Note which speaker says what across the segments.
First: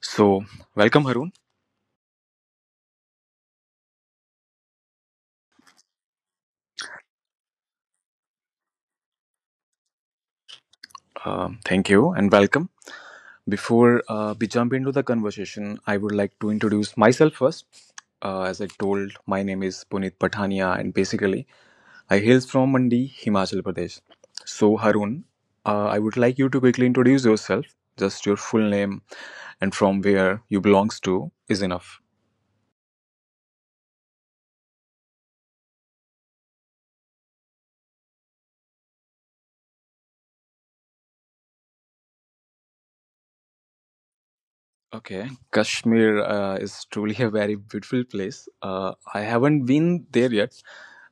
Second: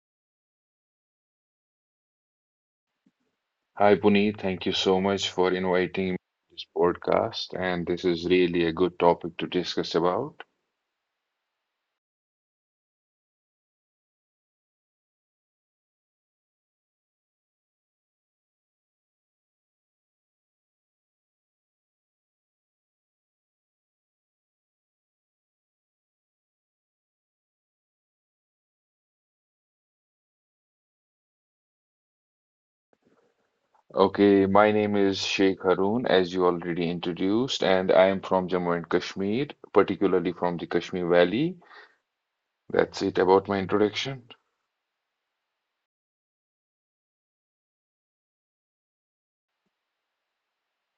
Speaker 1: So, welcome Haroon.
Speaker 2: Hi, Puneet. Thank you so much for inviting me to this podcast, and this is really a good topic to discuss about.
Speaker 1: Thank you and welcome. Before we jump into the conversation, I would like to introduce myself first. As I told, my name is Puneet Patania, and basically, I hail from Mandi, Himachal Pradesh. So, Harun, I would like you to quickly introduce yourself. Just your full name and from where you belongs to is enough.
Speaker 2: Okay, my name is Sheikh Haroon, as you already introduced, and I am from Jammu and Kashmir, particularly from the Kashmir Valley. That's it about my introduction.
Speaker 1: Okay, Kashmir is truly a very beautiful place. I haven't been there yet,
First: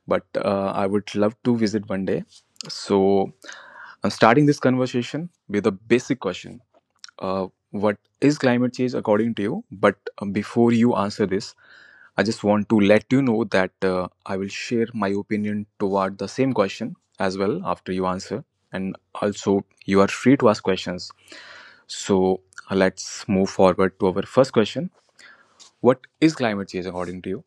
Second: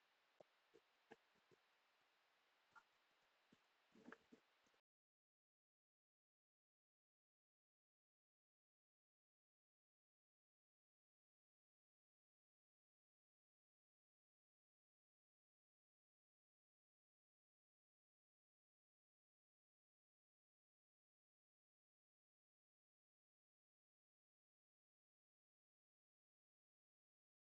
Speaker 1: but I would love to visit one day. So, I'm starting this conversation with a basic question. What is climate change according to you? But before you answer this, I just want to let you know that I will share my opinion toward the same question as well after you answer. And also, you are free to ask questions. So let's move forward to our first question. What is climate change according to you?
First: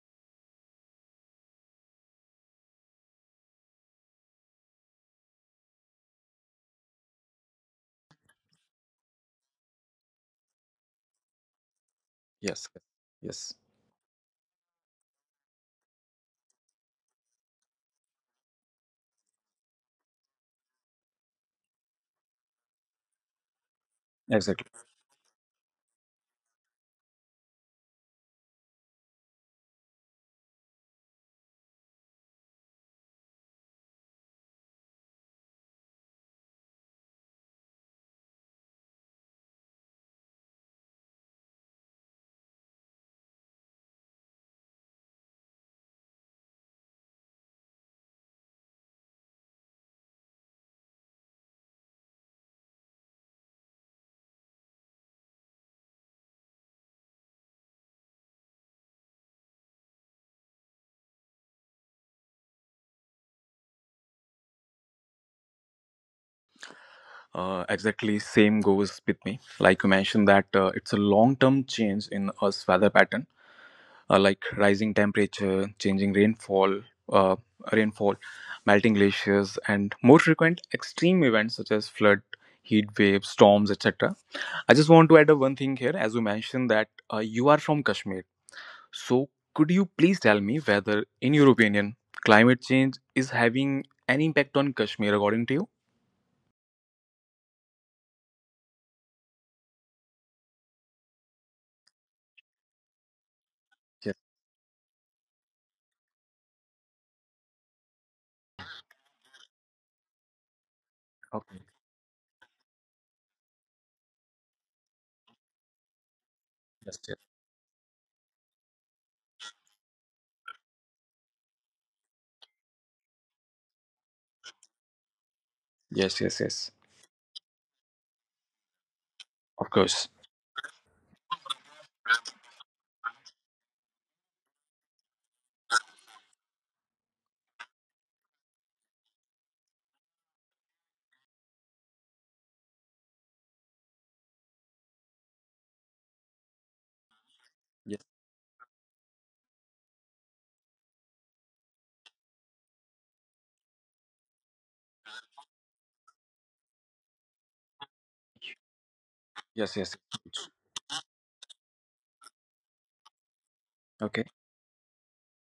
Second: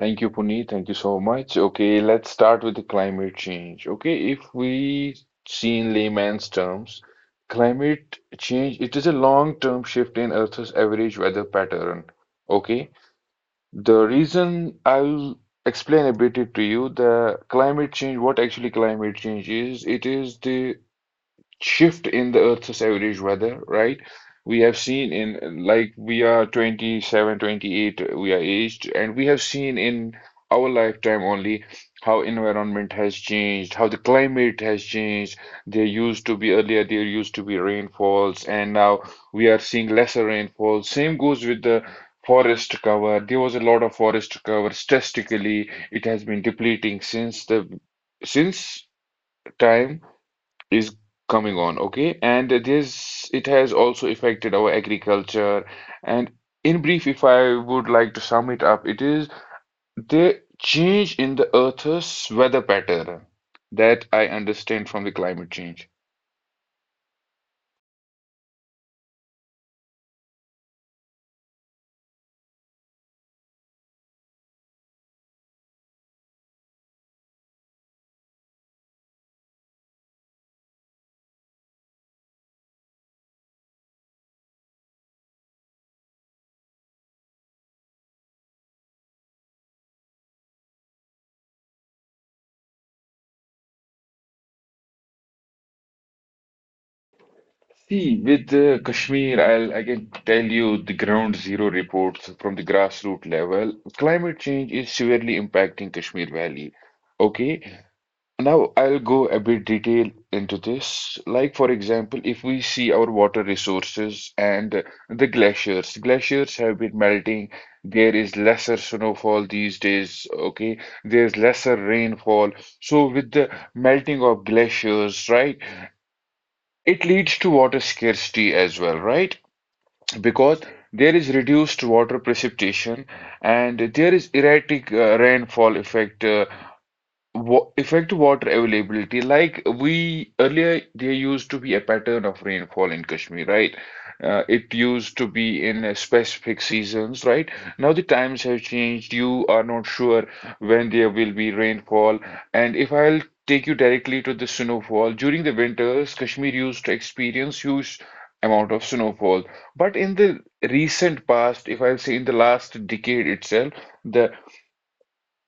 Speaker 2: Thank you, Puneet. Thank you so much. Okay, let's start with the climate change. Okay, if we see in layman's terms, climate change, it is a long-term shift in Earth's average weather pattern.
Speaker 1: Yes,
Speaker 2: Okay.
Speaker 1: yes,
Speaker 2: The reason I'll explain a bit it to you, the climate change, what actually climate change is, It is the shift in the Earth's average weather, right? We
Speaker 1: exactly.
Speaker 2: have seen in like we are 27, 28. We are aged, and we have seen in our lifetime only how environment has changed, how the climate has changed. There used to be rainfalls, and now we are seeing lesser rainfall. Same goes with the forest cover. There was a lot of forest cover. Statistically, it has been depleting since the since time is coming on, okay? And this it has also affected our agriculture. And in brief, if I would like to sum it up, it is the change in the Earth's weather pattern that I understand from the climate change.
Speaker 1: Exactly, same goes with me. Like you mentioned, that it's a long term change in Earth's weather pattern, like rising temperature, changing rainfall, uh, rainfall, melting glaciers, and more frequent extreme events such as flood, heat waves, storms, etc. I just want to add a one thing here, as you mentioned that you are from Kashmir. So could you please tell me whether, in your opinion, climate change is having any impact on Kashmir according to you?
Speaker 2: See, with the Kashmir, I can tell you the ground zero reports from the grassroots level.
Speaker 1: Yes.
Speaker 2: Climate change is severely impacting Kashmir Valley. Okay, now I'll go a bit detail into this. Like
Speaker 1: Okay.
Speaker 2: for example, if we see our water resources and the glaciers, glaciers have been
Speaker 1: Yes. Yes.
Speaker 2: melting. There is lesser snowfall these days, okay? There's lesser rainfall. So with the melting of glaciers, right,
Speaker 1: Yes. Yes. Yes.
Speaker 2: it leads to water scarcity as well, right?
Speaker 1: Of course.
Speaker 2: Because there is reduced water precipitation and there is erratic rainfall effect. Wa effect water availability, like we earlier, there used to be a pattern of rainfall in Kashmir, right? It used to be in specific seasons, right? Now the
Speaker 1: Yes.
Speaker 2: times have changed. You are not sure when there will be rainfall. And if I'll take you directly to the snowfall, during the winters, Kashmir used to experience huge amount of snowfall.
Speaker 1: Yes.
Speaker 2: But
Speaker 1: Yes.
Speaker 2: in the recent past, if I'll say in the last decade itself,
Speaker 1: Okay.
Speaker 2: the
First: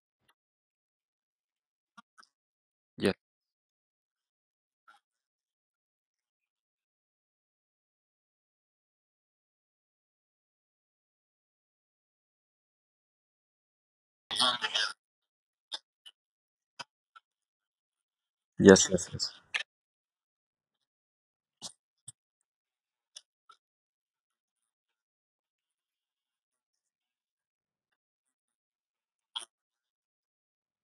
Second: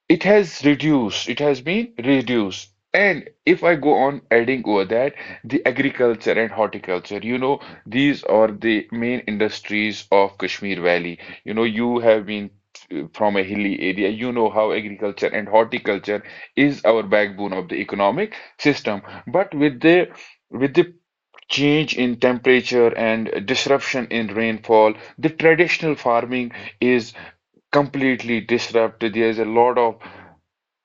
Speaker 2: it has reduced, it has been reduced.
Speaker 1: Yes.
Speaker 2: And if I go on adding over that, the agriculture and horticulture, you know, these are the main industries of Kashmir Valley. You know, you have been from a hilly area, you know how agriculture and horticulture is our backbone of the economic
Speaker 1: Yes.
Speaker 2: system.
Speaker 1: Yes. Yes.
Speaker 2: But with the change in temperature and disruption in rainfall, the traditional farming is completely disrupted. There's a lot of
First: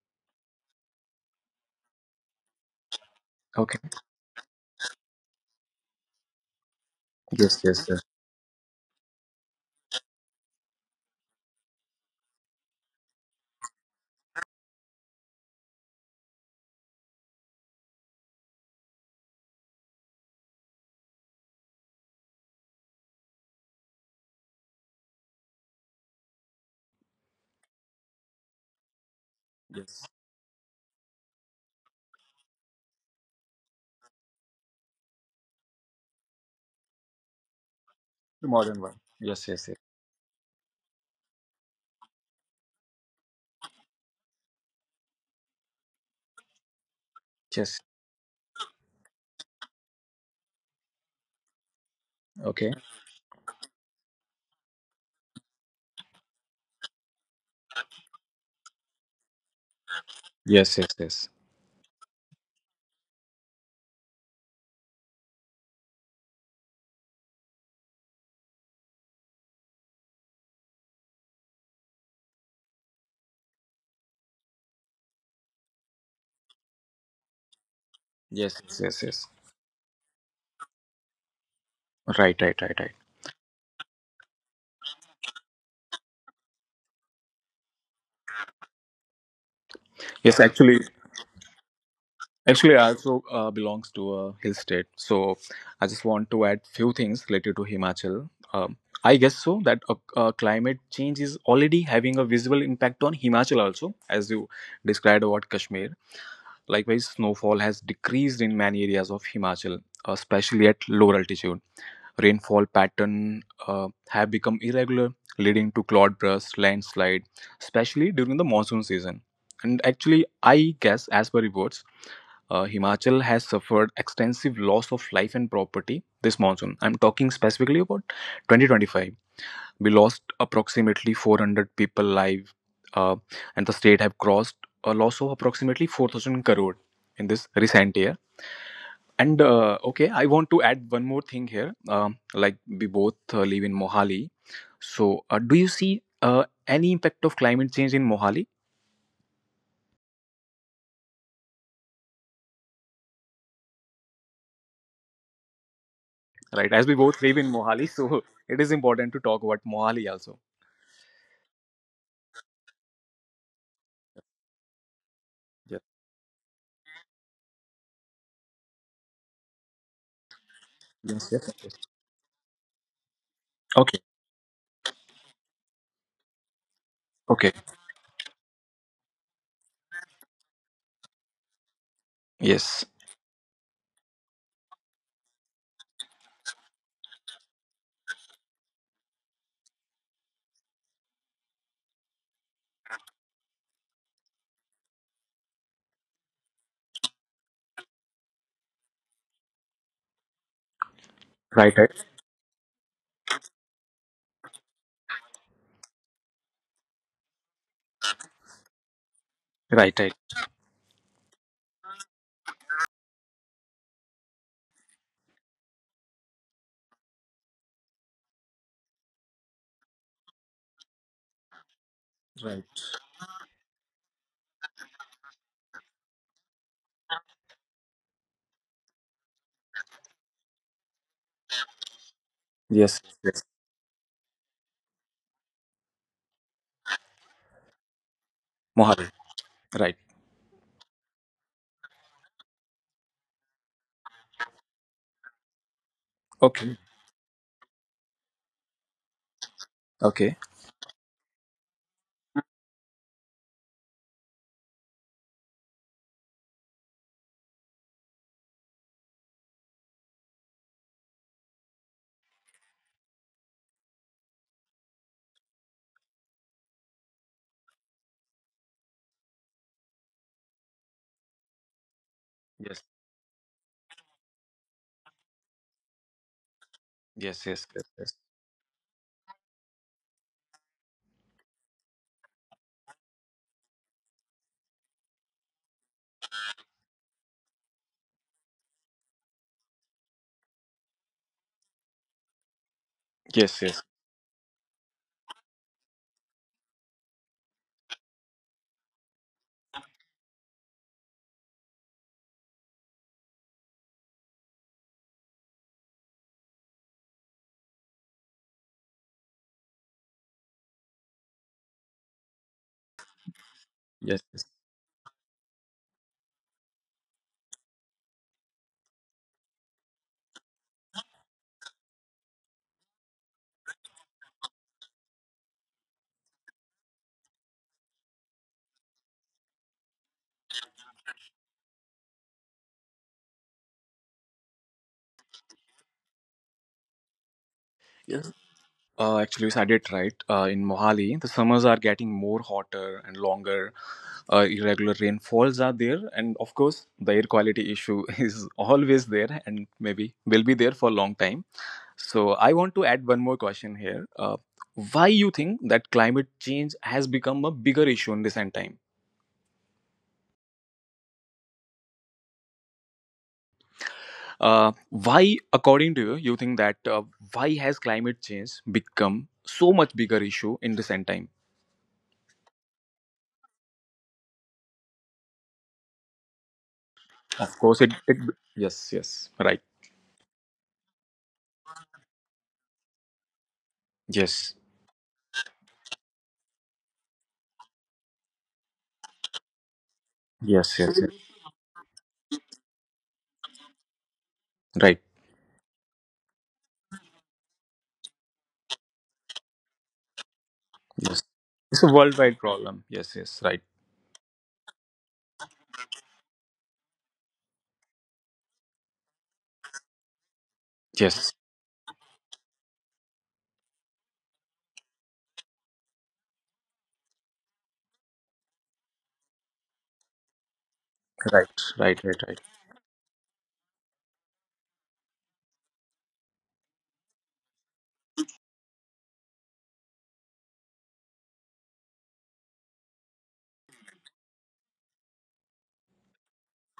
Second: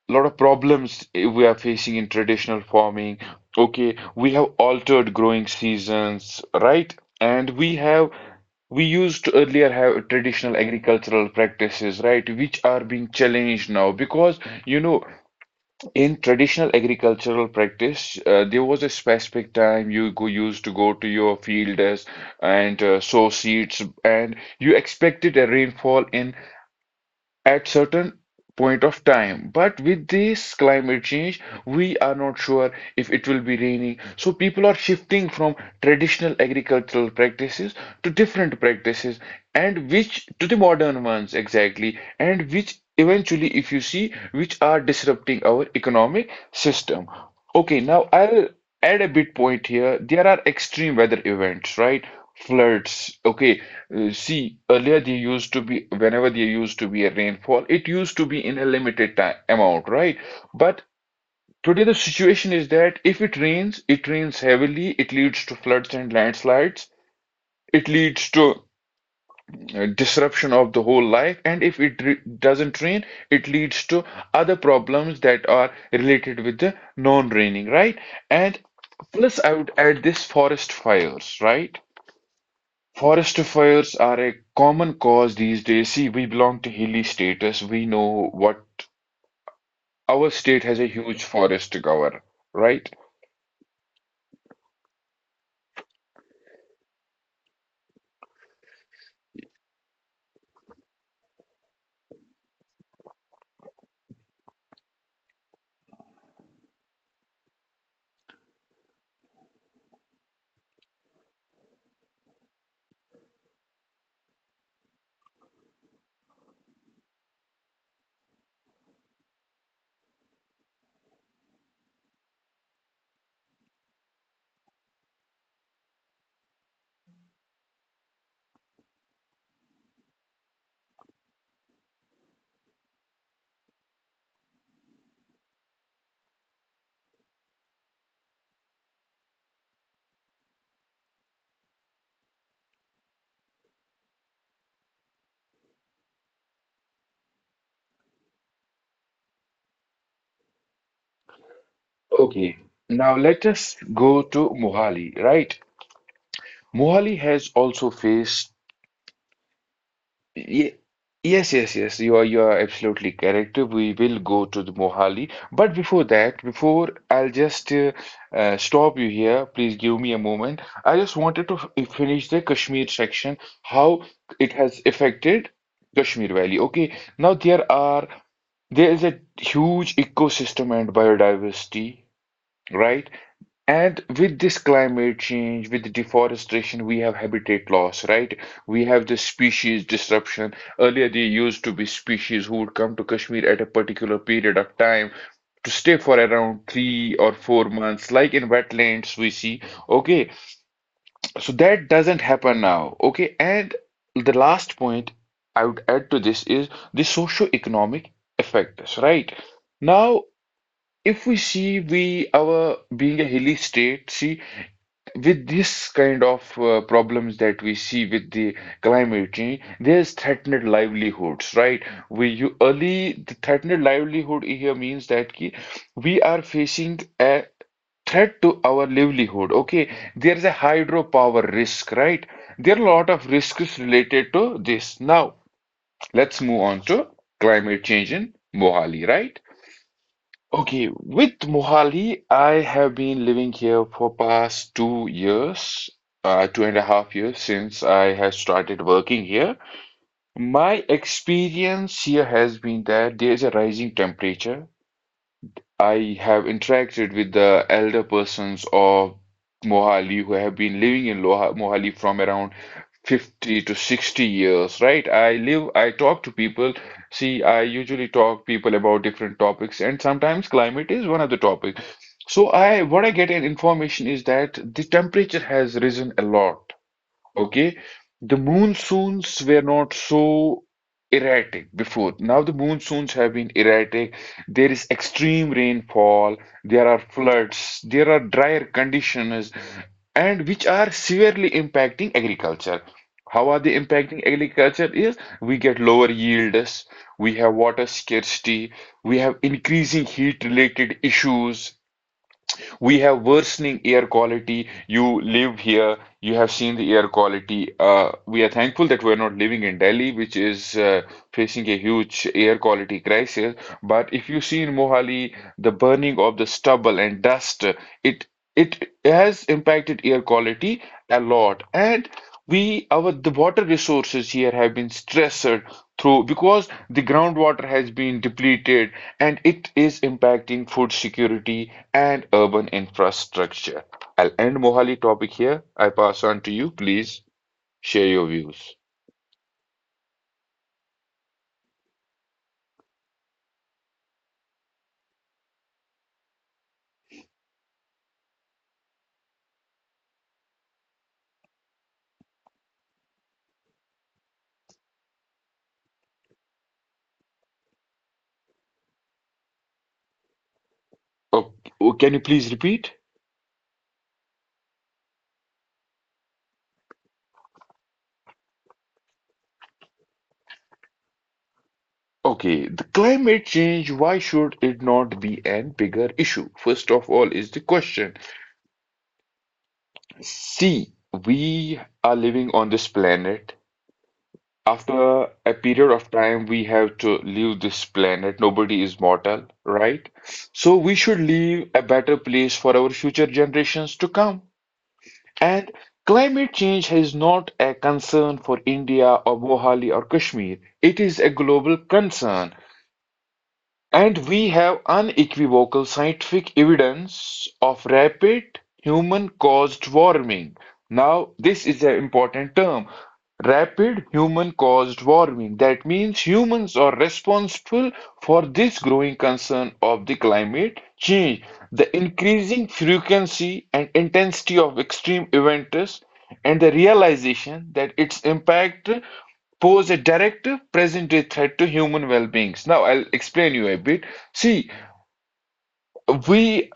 Speaker 2: lot of problems we are facing in traditional farming.
Speaker 1: Okay.
Speaker 2: Okay, we have altered growing seasons, right? And
Speaker 1: Yes.
Speaker 2: we
Speaker 1: Yes. Yes.
Speaker 2: have We used to earlier have traditional agricultural practices, right, which are being challenged now because you know in traditional agricultural practice, there was a specific time used to go to your fields and sow seeds, and you expected a rainfall in at certain point of time. But with
Speaker 1: Yes.
Speaker 2: this climate change we are not sure if it will be raining, so people are shifting from traditional agricultural practices to
Speaker 1: The
Speaker 2: different
Speaker 1: modern one.
Speaker 2: practices,
Speaker 1: Yes, yes, yes.
Speaker 2: and which to the modern ones exactly, and which eventually, if you see, which are disrupting our economic system.
Speaker 1: Yes.
Speaker 2: Okay, now I'll add a bit point here. There are extreme weather events, right?
Speaker 1: Okay.
Speaker 2: Floods, okay. See earlier, there used to be, whenever there used to be a rainfall, it used to be in a limited time amount, right?
Speaker 1: Yes,
Speaker 2: But
Speaker 1: yes, yes.
Speaker 2: today the situation is that if it rains, it rains heavily. It leads to floods and landslides. It leads to disruption of the whole life. And if doesn't rain, it leads to other problems that are related with the non-raining, right?
Speaker 1: Yes,
Speaker 2: And
Speaker 1: yes, yes, yes.
Speaker 2: plus, I would add this forest fires, right?
Speaker 1: Right, right, right, right.
Speaker 2: Forest fires are a common cause these days. See, we belong to hilly status. We know what our
Speaker 1: Yes,
Speaker 2: state
Speaker 1: actually,
Speaker 2: has a huge forest to cover,
Speaker 1: I
Speaker 2: right?
Speaker 1: also belongs to a hill state, so I just want to add few things related to Himachal. I guess so that climate change is already having a visible impact on Himachal also, as you described about Kashmir. Likewise, snowfall has decreased in many areas of Himachal, especially at lower altitude. Rainfall pattern have become irregular, leading to cloud burst, landslide, especially during the monsoon season. And actually, I guess, as per reports, Himachal has suffered extensive loss of life and property this monsoon. I'm talking specifically about 2025. We lost approximately 400 people live, uh, and the state have crossed a loss of approximately 4,000 crore in this recent year, and okay, I want to add one more thing here. Like we both live in Mohali, so do you see any impact of climate change in Mohali?
Speaker 2: Okay, now let us go to Mohali, right?
Speaker 1: Right, as we
Speaker 2: Mohali
Speaker 1: both live in
Speaker 2: has
Speaker 1: Mohali,
Speaker 2: also
Speaker 1: so
Speaker 2: faced
Speaker 1: it is important to talk about Mohali also.
Speaker 2: Ye- Yes, yes, yes. You are absolutely correct. We will go to the Mohali, but
Speaker 1: Yes,
Speaker 2: before that, before I'll just stop you here. Please give me a moment. I just
Speaker 1: yes, yes.
Speaker 2: wanted to
Speaker 1: Yes.
Speaker 2: finish the Kashmir section,
Speaker 1: Okay.
Speaker 2: how it has affected Kashmir Valley. Okay, now
Speaker 1: Okay.
Speaker 2: there is a huge ecosystem and biodiversity,
Speaker 1: Yes.
Speaker 2: right? And with this climate change, with the deforestation, we have habitat loss, right? We have the species disruption. Earlier, there used to be species who would come to Kashmir at a particular period of time to stay for around 3 or 4 months, like in wetlands we see. Okay, so
Speaker 1: Right, right,
Speaker 2: that doesn't happen now. Okay, and the last point I would add to this is the socio-economic effects, right?
Speaker 1: right, right,
Speaker 2: Now, if we see, we our being a hilly state, see with this kind of problems that we see with the climate change, there's threatened livelihoods, right? We
Speaker 1: right.
Speaker 2: you early The threatened livelihood here means that ki, we are facing a threat to our livelihood. Okay, there's a hydropower risk, right? There are
Speaker 1: Yes,
Speaker 2: a lot of
Speaker 1: yes.
Speaker 2: risks related to this. Now, let's move on to climate change in
Speaker 1: Mohali.
Speaker 2: Mohali, right?
Speaker 1: Right.
Speaker 2: Okay, with Mohali, I have been living here for past 2 years,
Speaker 1: Okay.
Speaker 2: two and a half years since I have started working here.
Speaker 1: Okay.
Speaker 2: My experience here has been that there is a rising temperature. I have interacted with the elder persons of Mohali who have been living in Loha Mohali from around 50 to 60 years, right? I talk to people. See, I usually talk people about different topics, and sometimes climate is one of the topics. So
Speaker 1: Yes.
Speaker 2: what I get in information is that the temperature has risen a lot.
Speaker 1: Yes. Yes. Yes.
Speaker 2: Okay,
Speaker 1: Yes.
Speaker 2: the monsoons were not so erratic before. Now the monsoons have been erratic. There is extreme rainfall. There are floods. There are drier conditions, and which are severely impacting agriculture. How
Speaker 1: Yes.
Speaker 2: are
Speaker 1: Yes.
Speaker 2: they impacting agriculture? Is we get lower yields. We have water scarcity. We have increasing heat-related issues. We have worsening air quality. You live here, you have seen the air quality. We are thankful that we're not living in Delhi, which is facing a huge air quality crisis.
Speaker 1: Yes.
Speaker 2: But if
Speaker 1: Yes.
Speaker 2: you see in Mohali, the burning of the stubble and dust, it it has impacted air quality a lot. And we our the water resources here have been stressed through because the groundwater has been depleted and it is impacting food security and urban infrastructure. I'll end Mohali topic here. I pass on to you. Please share
Speaker 1: Yes.
Speaker 2: your views.
Speaker 1: Actually, you said it right. In Mohali, the summers are getting more hotter and longer. Irregular rainfalls are there, and of course, the air quality issue is always there, and maybe will be there for a long time. So, I want to add one more question here. Why you think that climate change has become a bigger issue in recent time?
Speaker 2: Oh, oh, can you please repeat?
Speaker 1: Why, according to you, you think that why has climate change become so much bigger issue in recent time?
Speaker 2: Okay, the climate change, why should it not be an bigger issue? First of all, is
Speaker 1: Of
Speaker 2: the
Speaker 1: course, it. It
Speaker 2: question.
Speaker 1: yes, yes, right.
Speaker 2: See, we are living on this planet.
Speaker 1: Yes,
Speaker 2: After a period of time, we have to leave this planet. Nobody is mortal, right?
Speaker 1: yes,
Speaker 2: So
Speaker 1: yes,
Speaker 2: we
Speaker 1: yes.
Speaker 2: should leave a better place for our future generations to come.
Speaker 1: Right.
Speaker 2: And climate change is not a concern for India or Mohali or Kashmir. It
Speaker 1: Yes,
Speaker 2: is a global
Speaker 1: it's a worldwide
Speaker 2: concern.
Speaker 1: problem. Yes, yes, right.
Speaker 2: And we have unequivocal scientific evidence of rapid human-caused warming.
Speaker 1: Yes,
Speaker 2: Now, this is an important term. Rapid human-caused warming. That means humans are responsible for this growing concern of the climate change.
Speaker 1: right,
Speaker 2: The
Speaker 1: right, right, right.
Speaker 2: increasing frequency and intensity of extreme events and the realization that its impact pose a direct present-day threat to human well-beings. Now, I'll explain you a bit. See, we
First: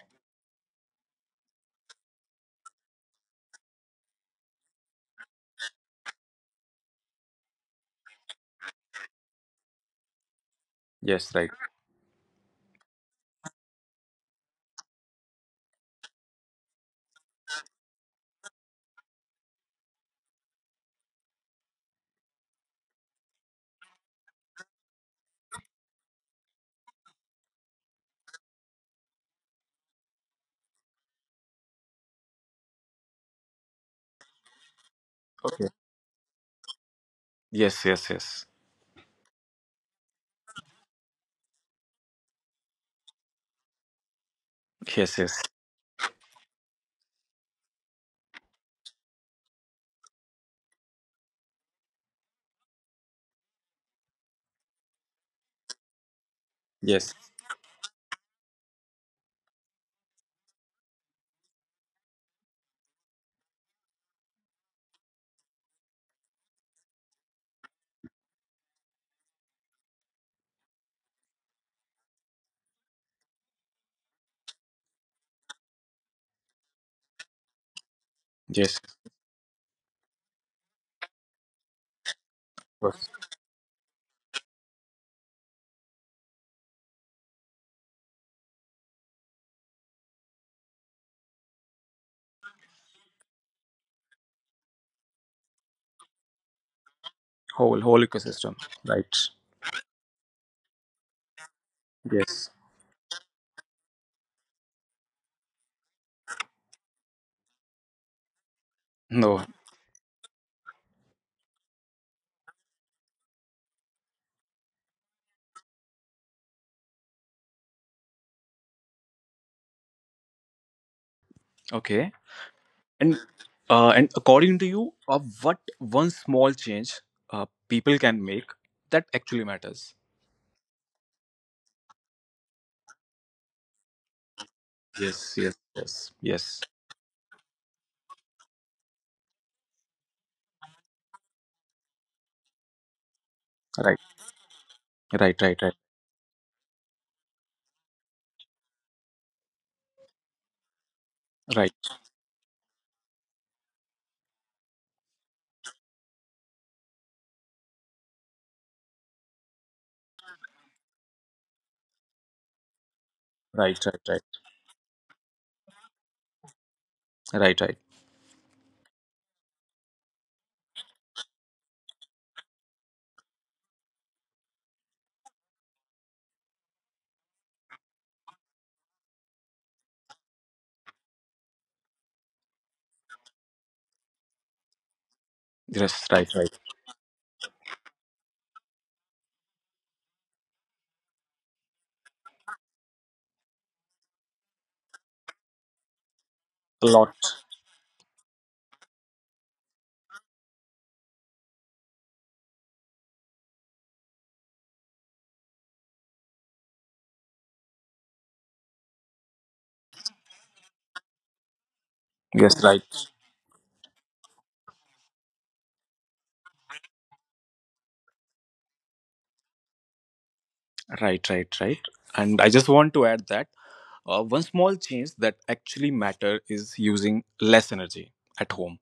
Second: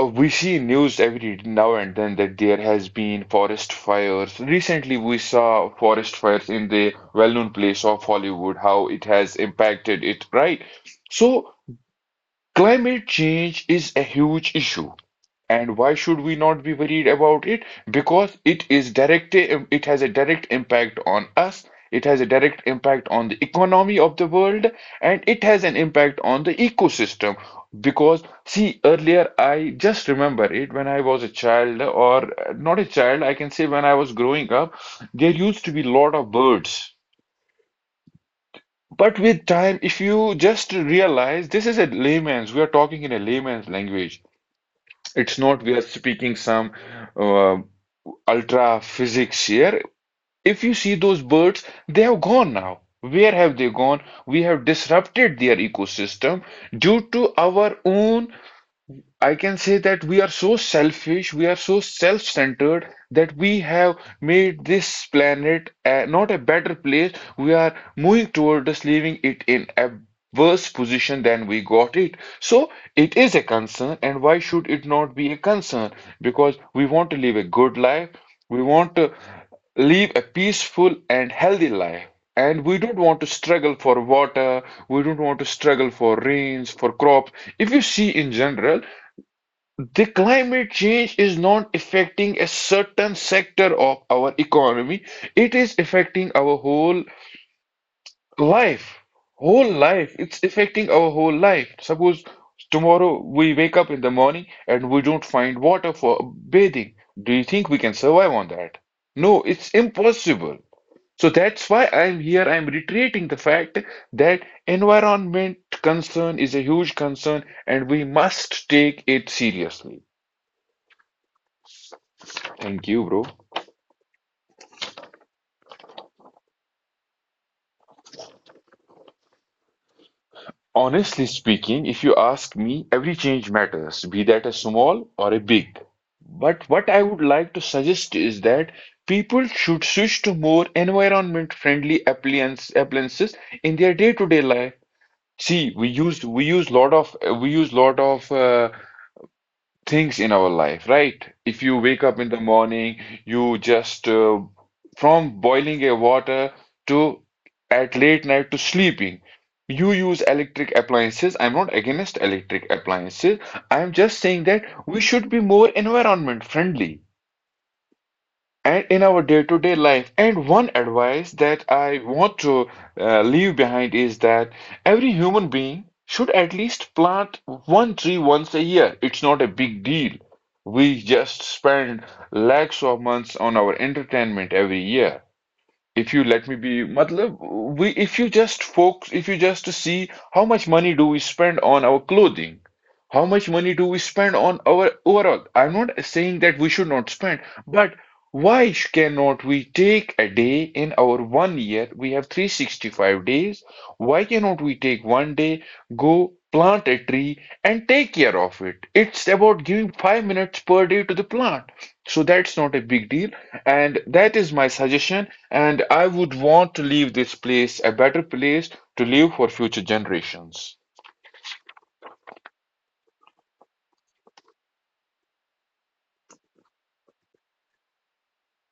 Speaker 2: we see news every now and then that there has been forest fires. Recently, we saw forest fires in the well-known place of Hollywood, how it has impacted it, right?
Speaker 1: Yes, right.
Speaker 2: So, climate change is a huge issue. And why should we not be worried about it? Because it is direct, it has a direct impact on us, it has a direct impact on the economy of the world, and it has an impact on the ecosystem. Because, see, earlier I just remember it when I was a child, or not a child, I can say when I was growing up, there
Speaker 1: Okay.
Speaker 2: used to be a lot of birds.
Speaker 1: Yes, yes, yes,
Speaker 2: But with time, if you just realize this is a layman's, we are talking in a layman's language.
Speaker 1: yes, yes,
Speaker 2: It's not we are speaking some uh, ultra physics here. If you see those birds, they have gone now. Where have they gone? We have disrupted their ecosystem due
Speaker 1: yes,
Speaker 2: to our own. I can say that we are so selfish, we are so self-centered that we have made this planet not a better place. We are moving toward us, leaving it in a worse position than we got it. So it is a concern, and why should it not be a concern? Because we want to live a good life, we
Speaker 1: yes.
Speaker 2: want to live a peaceful and healthy life.
Speaker 1: Of
Speaker 2: And we don't
Speaker 1: course.
Speaker 2: want to struggle for water, we don't want to struggle for rains, for crops. If you see in general, the climate change is not affecting a certain sector of our economy. It is affecting our whole
Speaker 1: Whole ecosystem.
Speaker 2: life.
Speaker 1: Right.
Speaker 2: Whole life. It's affecting our whole life. Suppose
Speaker 1: Yes.
Speaker 2: tomorrow we wake up in the morning and we don't find water for bathing. Do you think we can survive on that? No,
Speaker 1: No.
Speaker 2: it's impossible. So that's why I'm here. I'm reiterating the fact that environment concern is a huge concern and we must take it seriously.
Speaker 1: Okay.
Speaker 2: Thank you,
Speaker 1: And
Speaker 2: bro.
Speaker 1: and according to you, what one small change people can make that actually matters?
Speaker 2: Honestly speaking, if you ask me, every change matters, be that a small
Speaker 1: Yes,
Speaker 2: or a
Speaker 1: yes,
Speaker 2: big.
Speaker 1: yes, yes.
Speaker 2: But what I would like to suggest is that people should switch to more environment-friendly appliances in their
Speaker 1: Right,
Speaker 2: day-to-day life.
Speaker 1: right, right, right,
Speaker 2: See, we use lot of we use lot of uh, things in our life, right? If
Speaker 1: right,
Speaker 2: you wake up in the morning, you just from boiling a water to at late night to sleeping. You use electric appliances. I'm not against electric appliances.
Speaker 1: right,
Speaker 2: I'm just
Speaker 1: right,
Speaker 2: saying that we should be more environment friendly
Speaker 1: right, right, right.
Speaker 2: and in our day-to-day life. And one advice that I want to leave behind is that every human being should at least plant one tree once a year. It's not a big deal. We just spend lakhs of months on our entertainment every year.
Speaker 1: Yes,
Speaker 2: If you
Speaker 1: right,
Speaker 2: let me
Speaker 1: right.
Speaker 2: be, matlab, we if you just focus, if you just see how much money do we spend on our clothing, how much money do we spend on our overall. I'm not saying that we
Speaker 1: A
Speaker 2: should
Speaker 1: lot.
Speaker 2: not spend, but cannot we take a day in our one year? We have 365 days. Why cannot we take one day, go plant a tree and take care of it? It's about giving 5 minutes per day to the plant. So
Speaker 1: Yes,
Speaker 2: that's not a
Speaker 1: right,
Speaker 2: big deal. And that is my suggestion. And I would want to leave this place a better place to live for future generations.
Speaker 1: right, right, right. And I just want to add that one small change that actually matter is using less energy at home.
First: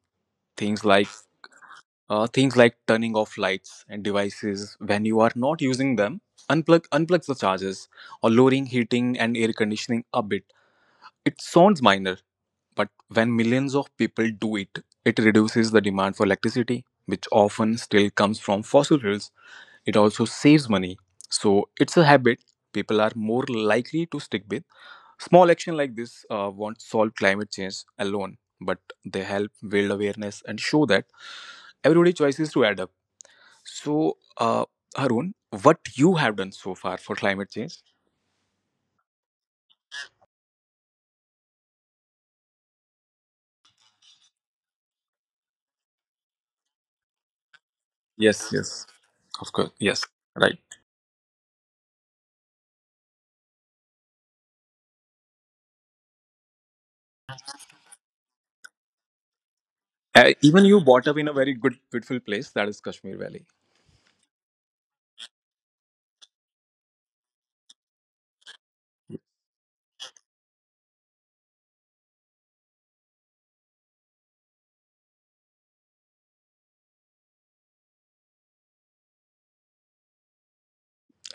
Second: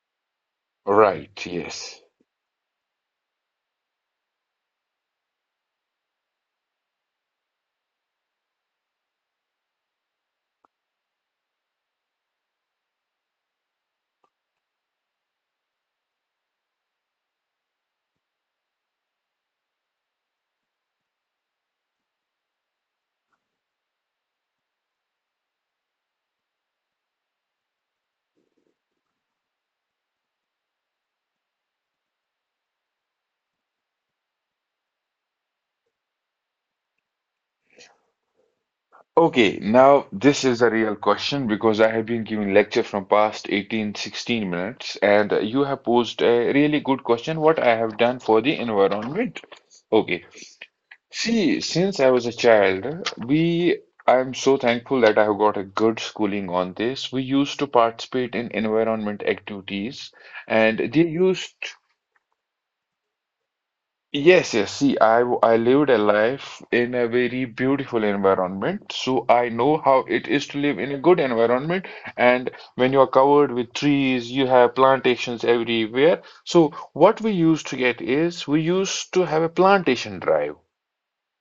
Speaker 1: Things like
Speaker 2: Right, yes.
Speaker 1: turning off lights and devices when you are not using them, unplug the chargers or lowering heating and air conditioning a bit. It sounds minor, but when millions of people do it, it reduces the demand for electricity, which often still comes from fossil fuels. It also saves money, so it's a habit people are more likely to stick with. Small action like this won't solve climate change alone, but they help build awareness and show that everyday choices to add up. So, Harun, what you have done so far for climate change?
Speaker 2: Okay, now this is a real question because I have been giving lecture from past 18, 16 minutes, and you have posed a really good question what I have done for the
Speaker 1: Yes, yes,
Speaker 2: environment.
Speaker 1: of course, yes,
Speaker 2: Okay,
Speaker 1: right.
Speaker 2: see, since I was a child, I'm so thankful that I have got a good schooling on this. We used to participate in environment activities
Speaker 1: Even
Speaker 2: and
Speaker 1: you
Speaker 2: they
Speaker 1: brought up in a
Speaker 2: used,
Speaker 1: very good, beautiful place that is Kashmir Valley,
Speaker 2: yes, yes, see, I lived a life in a very beautiful environment. So I know how it is to live in a good environment. And when you are covered with trees, you have plantations everywhere. So what we used to get is we used to have a plantation drive.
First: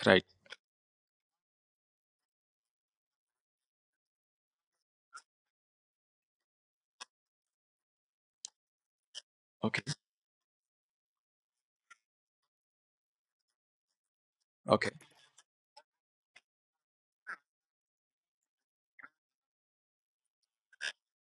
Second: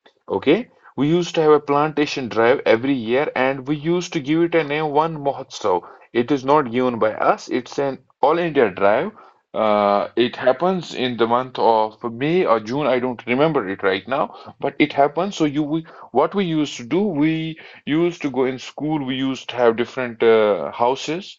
Speaker 1: right?
Speaker 2: Okay, we used to have a plantation drive every year, and we used to give it a name, One Mahotsav. It is not given by us, it's an all India drive.
Speaker 1: Okay,
Speaker 2: It happens in the month of May or June, I don't remember it right now, but
Speaker 1: okay,
Speaker 2: it happens. So, what we used to do, we used to go in school, we used to have different houses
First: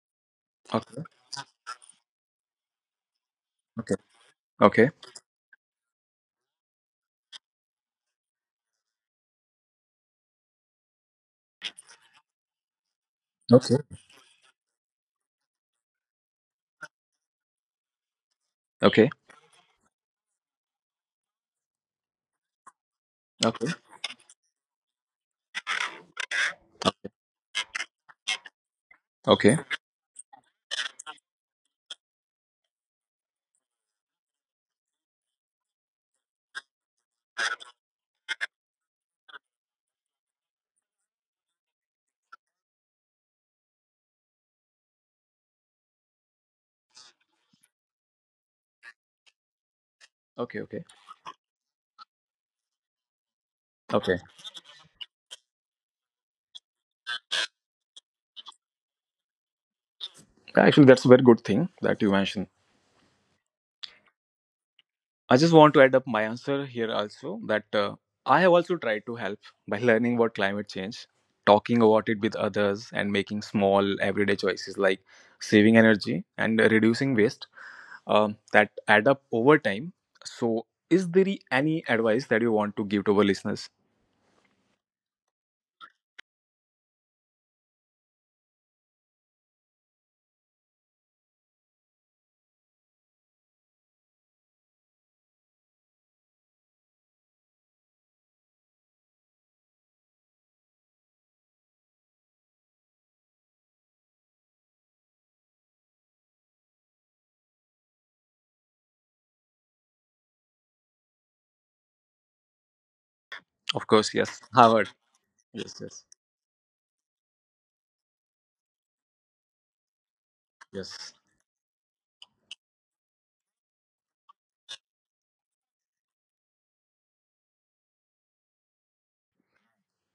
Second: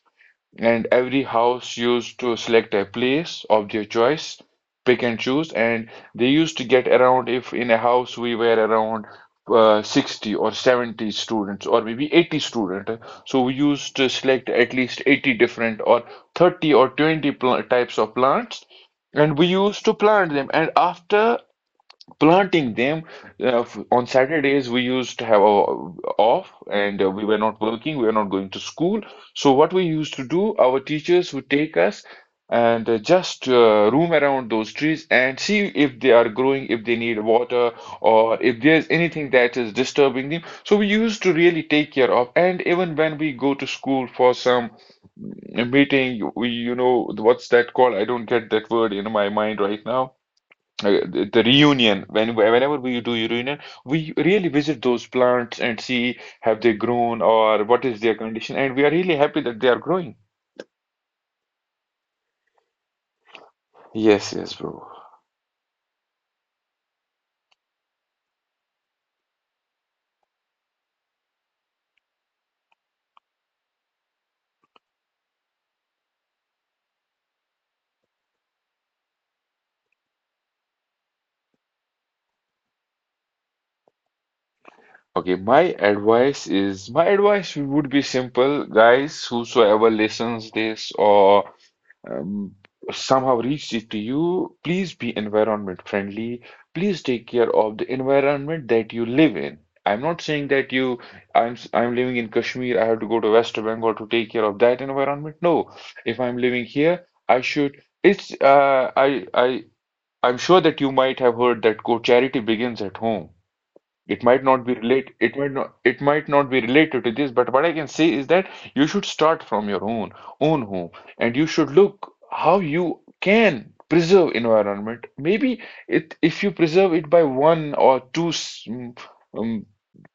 Speaker 2: and
Speaker 1: okay, okay,
Speaker 2: every house used to select a place of their choice,
Speaker 1: okay, okay,
Speaker 2: pick and choose, and they used to get around if in a house we were around 60 or 70 students or maybe 80 students. So we
Speaker 1: okay,
Speaker 2: used to select at least 80 different or 30 or 20 pl types of plants
Speaker 1: okay,
Speaker 2: and we used to plant them and after planting them on Saturdays we used to have off and we were not working we were not going to school, so
Speaker 1: okay,
Speaker 2: what
Speaker 1: okay,
Speaker 2: we used to do, our teachers would take us and just roam around those trees and see if they are growing, if they need water, or if there's anything that is disturbing them. So we used to really take care of, and even when we go to school for some meeting, we, you know what's that called, I don't get that word in my mind right now.
Speaker 1: okay,
Speaker 2: The reunion, when whenever we do reunion, we
Speaker 1: okay.
Speaker 2: really visit those plants and see have they grown or what is their condition, and we are really happy that they are growing.
Speaker 1: Actually, that's a very good thing that you mentioned.
Speaker 2: Yes, yes, bro.
Speaker 1: I just want to add up my answer here also that I have also tried to help by learning about climate change, talking about it with others, and making small everyday choices like saving energy and reducing waste, that add up over time. So, is there any advice that you want to give to our listeners?
Speaker 2: Okay, my advice would be simple. Guys, whosoever listens this or um, somehow reached it to you, please be environment friendly. Please take care of the environment that you live in. I'm not saying that you, I'm living in Kashmir, I have to go to West Bengal to take care of that environment. No, if I'm living here, I should. It's, uh, I, I, I'm sure that you might have heard that quote, charity begins at home.
Speaker 1: Of course, yes. Howard.
Speaker 2: It might not
Speaker 1: Yes,
Speaker 2: it
Speaker 1: yes,
Speaker 2: might not be related to this, but what I can say is that you should start from your own home,
Speaker 1: yes,
Speaker 2: and you should look how you can preserve environment. Maybe it if you preserve it by one or two um,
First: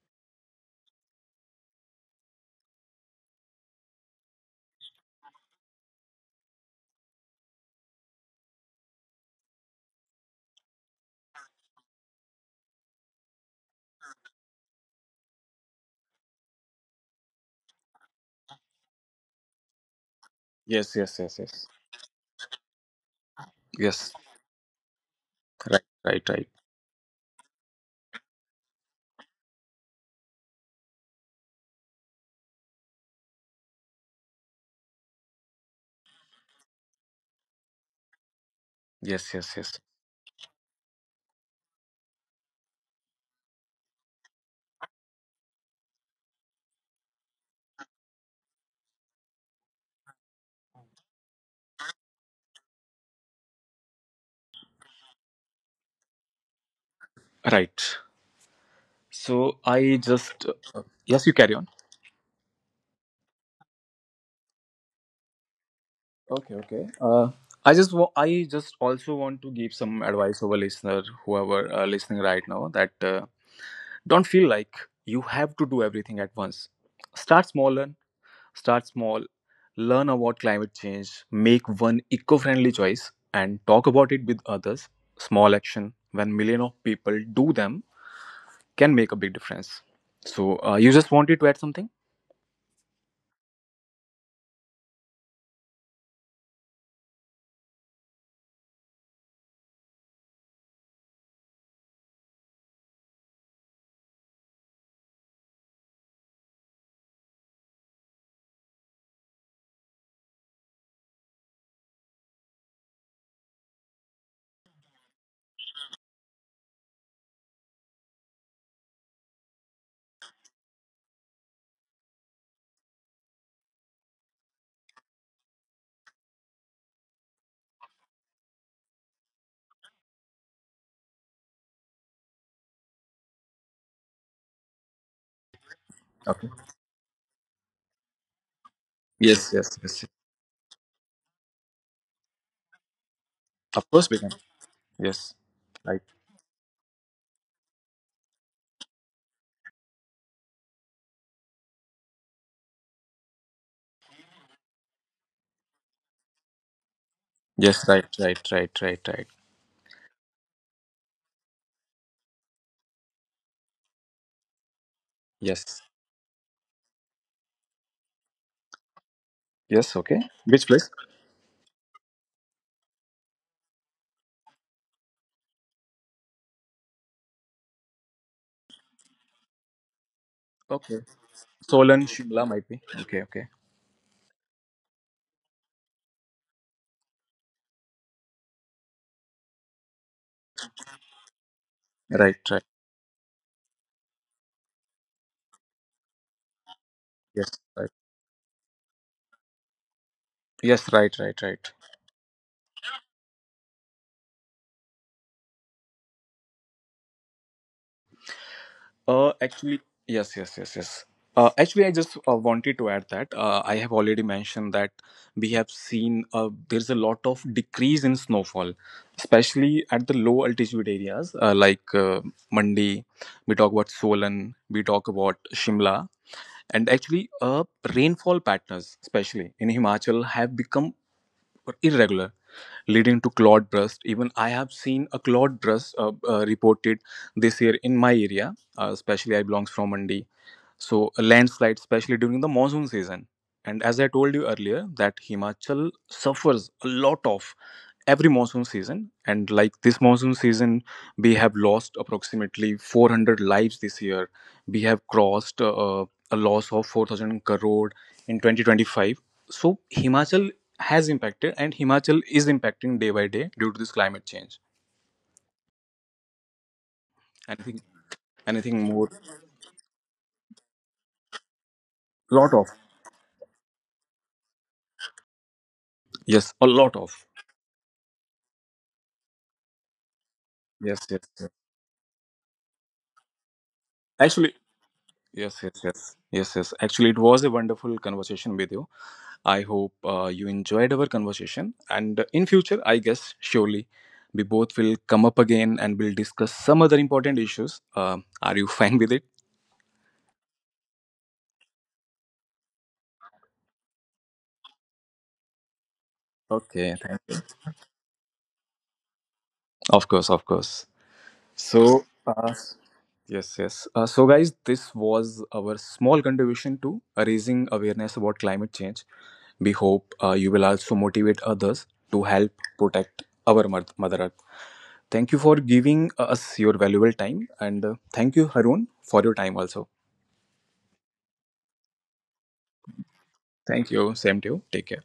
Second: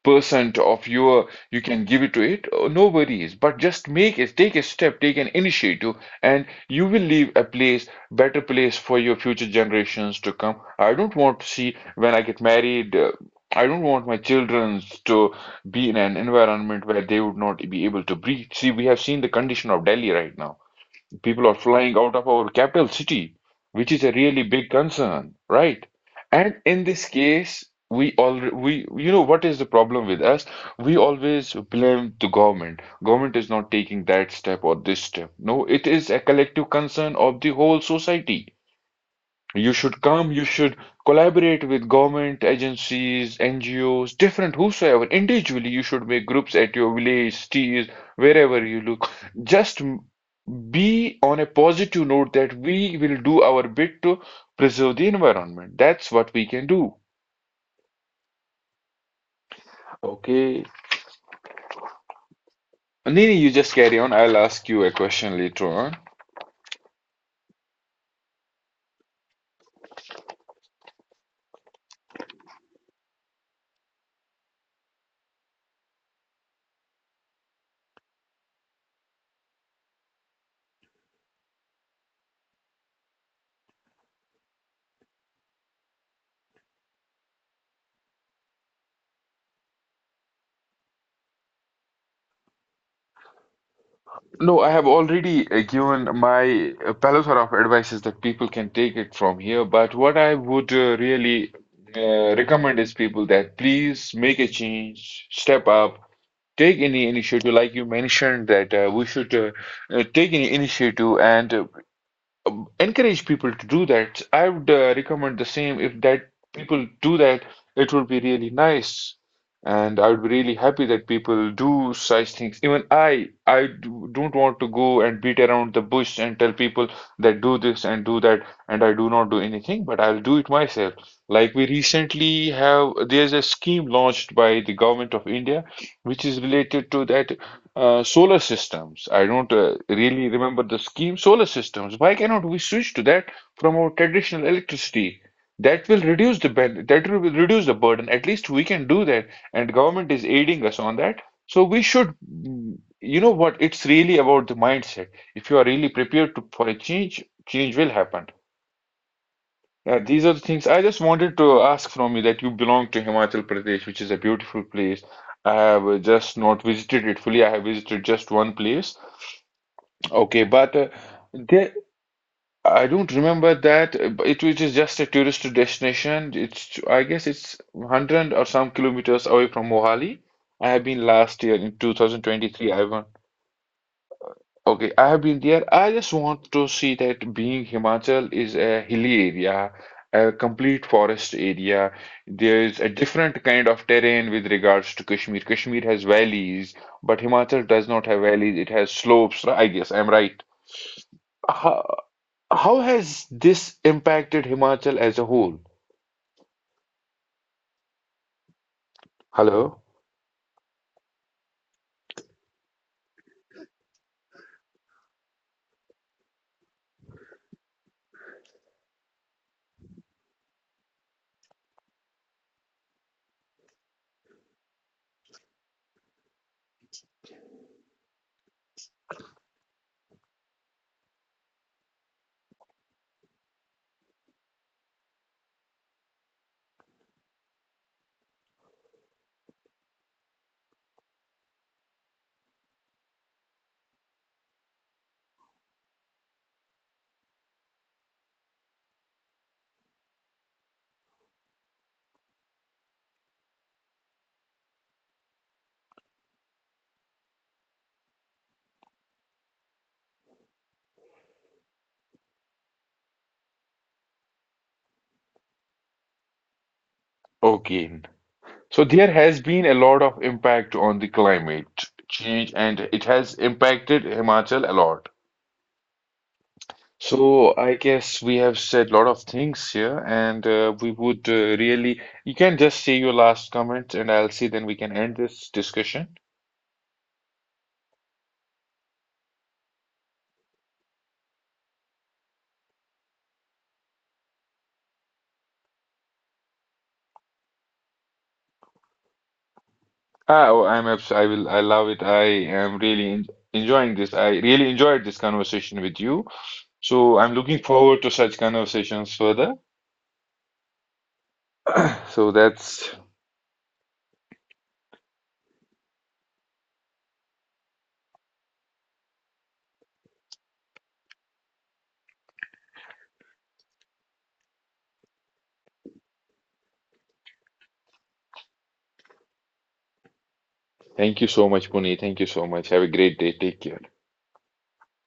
Speaker 2: percent of your you can give it to it, no worries. But just make it take a step, take an initiative, and you will leave a place better place for your future generations to come. I don't want to see when I get married. I don't want my children to be in an environment where they would not be able to breathe. See, we have seen the condition of Delhi right now.
Speaker 1: yes, yes, yes,
Speaker 2: People are
Speaker 1: yes.
Speaker 2: flying out of our capital city, which is
Speaker 1: Yes,
Speaker 2: a really big concern,
Speaker 1: right,
Speaker 2: right?
Speaker 1: right, right.
Speaker 2: And in this case, we all we you know what is the problem with us? We always blame the government. Government is not taking that step or this step. No, it is a collective concern of the whole society.
Speaker 1: Yes, yes, yes.
Speaker 2: You should collaborate with government agencies, NGOs, different whosoever. Individually, you should make groups at your village, cities, wherever you look. Just m- be on a positive note that we will do our bit to preserve the environment. That's what we can do.
Speaker 1: Right. So, I just.
Speaker 2: Okay.
Speaker 1: Yes, you carry on.
Speaker 2: Nini, you just carry on. I'll ask you a question later on.
Speaker 1: Okay, okay. I just also want to give some advice over listener whoever listening right now that don't feel like you have to do everything at once. Start smaller, Start small, learn about climate change, make one eco-friendly choice and talk about it with others. Small action when million of people do them can make a big difference. So you just wanted to add something?
Speaker 2: No, I have already given my plethora of advices that people can take it from here. But what I would really recommend is people that please make a change, step up, take any initiative. Like you mentioned that we should take any initiative and encourage people to do that. I would recommend the same. If that people do that, it would be really nice, and I would be really happy that people do such things. Even I don't want to go and beat around the bush and tell people that do this and do that, and I do not do anything, but I'll do it myself. Like we recently have, there's a scheme launched by the government of India, which is
Speaker 1: Okay.
Speaker 2: related to that solar systems. I don't
Speaker 1: Yes, yes, yes.
Speaker 2: really remember the scheme. Solar systems. Why cannot we switch to that from
Speaker 1: Of
Speaker 2: our
Speaker 1: course we can.
Speaker 2: traditional electricity?
Speaker 1: Yes. Right.
Speaker 2: That will reduce the burden. At least we can do that, and government is aiding us on that. So we should, you know what? It's really about the mindset. If you are really prepared to, for a change, change
Speaker 1: Yes,
Speaker 2: will
Speaker 1: right,
Speaker 2: happen.
Speaker 1: right, right, right, right.
Speaker 2: These are the things I just wanted to ask from you, that you belong to Himachal Pradesh, which is a beautiful place. I
Speaker 1: Yes.
Speaker 2: have just not visited it fully. I have visited just one place.
Speaker 1: Yes. Okay.
Speaker 2: Okay,
Speaker 1: Which
Speaker 2: but
Speaker 1: place?
Speaker 2: there, I don't remember that but it, which is just a tourist destination. It's, I guess it's 100 or some kilometers away from Mohali. I have
Speaker 1: Okay.
Speaker 2: been last year in
Speaker 1: Solan, Shimla might
Speaker 2: 2023.
Speaker 1: be.
Speaker 2: I went.
Speaker 1: Okay. Okay.
Speaker 2: Okay, I have been there. I just want to see that, being Himachal is a hilly area, a complete forest area.
Speaker 1: Right.
Speaker 2: There
Speaker 1: Right.
Speaker 2: is a different kind of terrain with regards to Kashmir. Kashmir has valleys, but
Speaker 1: Yes.
Speaker 2: Himachal does
Speaker 1: Right.
Speaker 2: not have valleys. It has slopes, right? I guess I'm right.
Speaker 1: Yes. Right. Right. Right.
Speaker 2: How has this impacted Himachal as a whole? Hello?
Speaker 1: Actually, yes. Yes. Yes. Yes. Actually, I just wanted to add that I have already mentioned that we have seen there's a lot of decrease in snowfall, especially at the low altitude areas like Mandi. We talk about Solan. We talk about Shimla, and actually, rainfall patterns, especially in Himachal, have become or irregular, leading to clogged breast. Even I have seen a clogged breast reported this year in my area, especially I belongs from Mandi. So a landslide, especially during the monsoon season. And as I told you earlier, that Himachal suffers a lot of every monsoon season, and like this monsoon season we have lost approximately 400 lives this year. We have crossed a loss of 4,000 crore in 2025. So Himachal has impacted, and Himachal is impacting day by day due to this climate change. anything
Speaker 2: Okay. So
Speaker 1: anything
Speaker 2: there
Speaker 1: more?
Speaker 2: has been a lot of impact on the climate change
Speaker 1: Lot of.
Speaker 2: and it has impacted Himachal a lot.
Speaker 1: Yes, a lot of.
Speaker 2: So I guess we have said a lot of things here and we
Speaker 1: Yes, yes,
Speaker 2: would
Speaker 1: yes.
Speaker 2: really, you can just say your last comment and I'll see,
Speaker 1: Actually,
Speaker 2: then we can end this
Speaker 1: yes, yes, yes,
Speaker 2: discussion.
Speaker 1: yes, yes, actually it was a wonderful conversation with you. I hope you enjoyed our conversation. And in future, I guess surely we both will come up again and we'll discuss some other important issues. Are you fine with it?
Speaker 2: I love it. I am really en enjoying this. I really enjoyed this conversation with you.
Speaker 1: Okay.
Speaker 2: So I'm looking forward to such conversations further.
Speaker 1: Of course, of course. So,
Speaker 2: So that's
Speaker 1: yes, yes. So, guys, this was our small contribution to raising awareness about climate change. We hope you will also motivate others to help protect our Mother Earth. Thank you for giving us your valuable time, and thank you, Harun, for your time also.
Speaker 2: Thank you so much, Puni. Thank you so much. Have a great day. Take care.
Speaker 1: Thank you. Same to you. Take care.